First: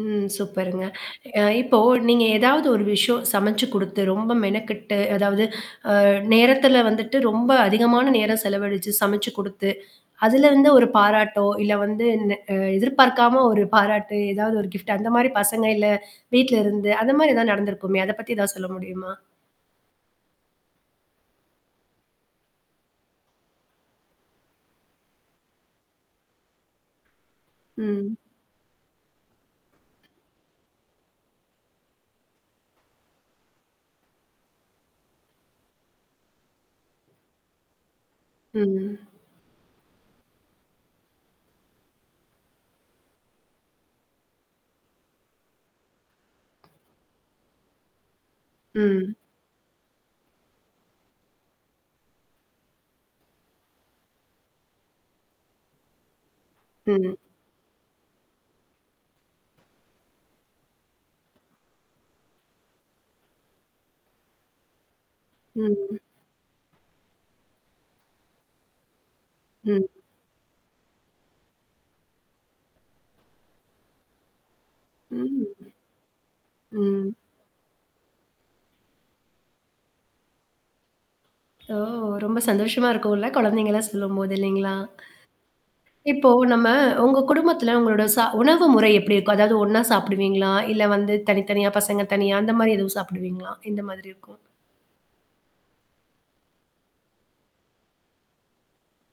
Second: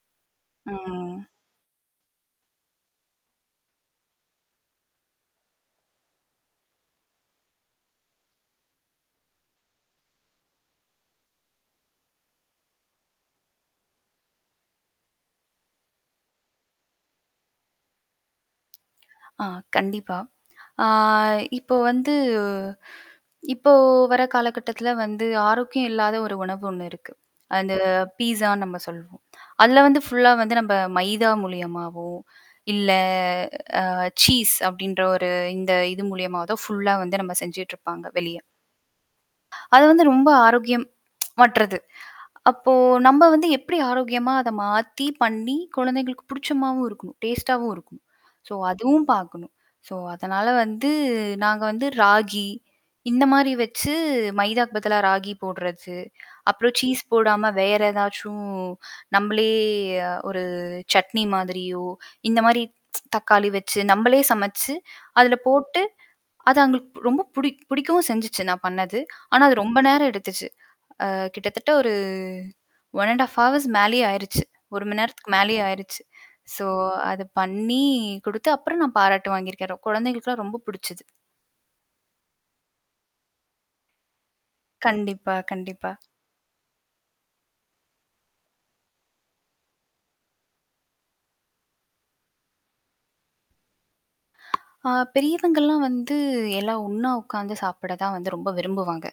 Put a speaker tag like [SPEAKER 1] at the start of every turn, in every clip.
[SPEAKER 1] ம்.
[SPEAKER 2] ஆ.
[SPEAKER 1] சூப்பருங்க. அ இப்போ நீங்க எதாவது ஒரு விஷயம் சமைச்சு கொடுத்து, ரொம்ப மெனக்கெட்டு அதாவது, அ நேரத்தில வந்துட்டு ரொம்ப அதிகமான நேரம் செலவழிச்சு சமைச்சு கொடுத்து, அதில வந்து ஒரு பாராட்டோ! இல்ல வந்து இந்த எதிர்பார்க்காம ஒரு பாராட்டு ஏதாவது ஒரு கிஃப்ட் அந்த மாதிரி பசங்க இல்ல வீட்ல இருந்து அந்தமாரி எதுனா நடந்திருக்குமே! அத பத்தி எதாவது சொல்ல முடியுமா?
[SPEAKER 2] ஆ, கண்டிப்பா. ஆ இப்போ வந்து இப்போ வர காலகட்டத்தில வந்து ஆரோக்கியம் இல்லாத ஒரு உணவு ஒண்ணு இருக்கு. அந்த
[SPEAKER 1] ம்.
[SPEAKER 2] பீஸான்னு நம்ம சொல்வோம். அதில வந்து ஃபுல்லா வந்து நம்ம மைதா மூலியமாவோ! இல்ல, அ சீஸ் அப்பிடின்ற ஒரு இந்த இது மூலியமாவதோ! ஃபுல்லா வந்து நம்ம செஞ்சுட்ருப்பாங்க, வெளிய.
[SPEAKER 1] ம்.
[SPEAKER 2] அது வந்து ரொம்ப ஆரோக்கியம் மற்றது. அப்போ நம்ம வந்து எப்பிடி ஆரோக்கியமா அத மாத்தி, பண்ணி குழந்தைங்களுக்கு பிடிச்ச மாதிரியும் இருக்கணும், டேஸ்ட்டாவும் இருக்கும். ஸோ அதுவும்
[SPEAKER 1] ம்.
[SPEAKER 2] பார்க்கணும் ஸோ அதனால வந்து, நாங்க வந்து ராகி இந்தமாரி வச்சு, மைதாக்கு பதிலா ராகி போடுறது, அப்புறம் சீஸ்
[SPEAKER 1] ம்.
[SPEAKER 2] போடாம வேற ஏதாச்சும் நம்மளே அ ஒரு சட்னி மாதிரியோ இந்த மாதிரி தக்காளி வச்சு நம்மளே சமைச்சு அதில போட்டு
[SPEAKER 1] ம்.
[SPEAKER 2] அது அவுங்களுக்கு ரொம்ப புடி புடிக்கவும் செஞ்சுச்சு. நான் பண்ணது. ஆனா, அது ரொம்ப
[SPEAKER 1] ம்.
[SPEAKER 2] நேரம் எடுத்துச்சு. அ கிட்டத்தட்ட ஒரு 1 1/2 ஹவர்ஸ் மேலேயே ஆயிடுச்சு 1 மணி நேரத்துக்கு
[SPEAKER 1] ம்.
[SPEAKER 2] மேலேயே ஆயிருச்சு. ஸோ
[SPEAKER 1] ம்.
[SPEAKER 2] அத பண்ணி கொடுத்து, அப்புறம் நான் பாராட்டு வாங்கியிருக்கேன். குழந்தைகளுக்கெல்லாம் ரொம்ப புடிச்சது.
[SPEAKER 1] ஓ! ரொம்ப சந்தோஷமா இருக்கும்ல. குழந்தைகள்லாம் சொல்லும்போது இல்லேங்களா!
[SPEAKER 2] கண்டிப்பா, கண்டிப்பா.
[SPEAKER 1] இப்போ நம்ம, உங்க குடும்பத்துல உங்களோட சா உணவு முறை எப்பிடி இருக்கும்? அதாவது ஒண்ணா சாப்பிடுவீங்களா? இல்ல வந்து தனித்தனியா, பசங்க தனியா அந்தமாரி எதுவும் சாப்பிடுவீங்களா? எந்தமாதிரி இருக்கும்?
[SPEAKER 2] அ பெரியவங்கள்லாம் வந்து எல்லா ஒண்ணா உட்காந்து சாப்பிட தான் வந்து ரொம்ப விரும்புவாங்க.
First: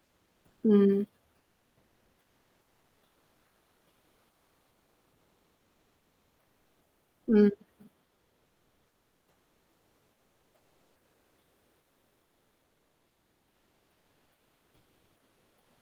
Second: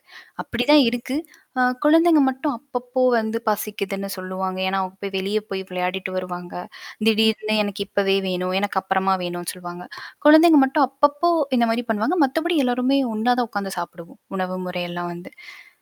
[SPEAKER 2] அப்பிடிதான்
[SPEAKER 1] ம்.
[SPEAKER 2] இருக்கு. அ குழந்தைங்க மட்டும் அப்பப்போ வந்து பசிக்குதுன்னு சொல்லுவாங்க. ஏன்னா, அவுங்க போய் வெளிய போய் விளையாடிட்டு வருவாங்க. திடீர்னு எனக்கு
[SPEAKER 1] ம்.
[SPEAKER 2] இப்பவே வேணும். எனக்கு அப்பறமா வேணும்ன்னு சொல்லுவாங்க. குழந்தைங்க மட்டும் அப்பப்போ இந்தமாரி பண்ணுவாங்க. மத்தபடி எல்லோருமே ஒண்ணா தான் உட்காந்து சாப்பிடுவோம், உணவு முறையெல்லாம் வந்து.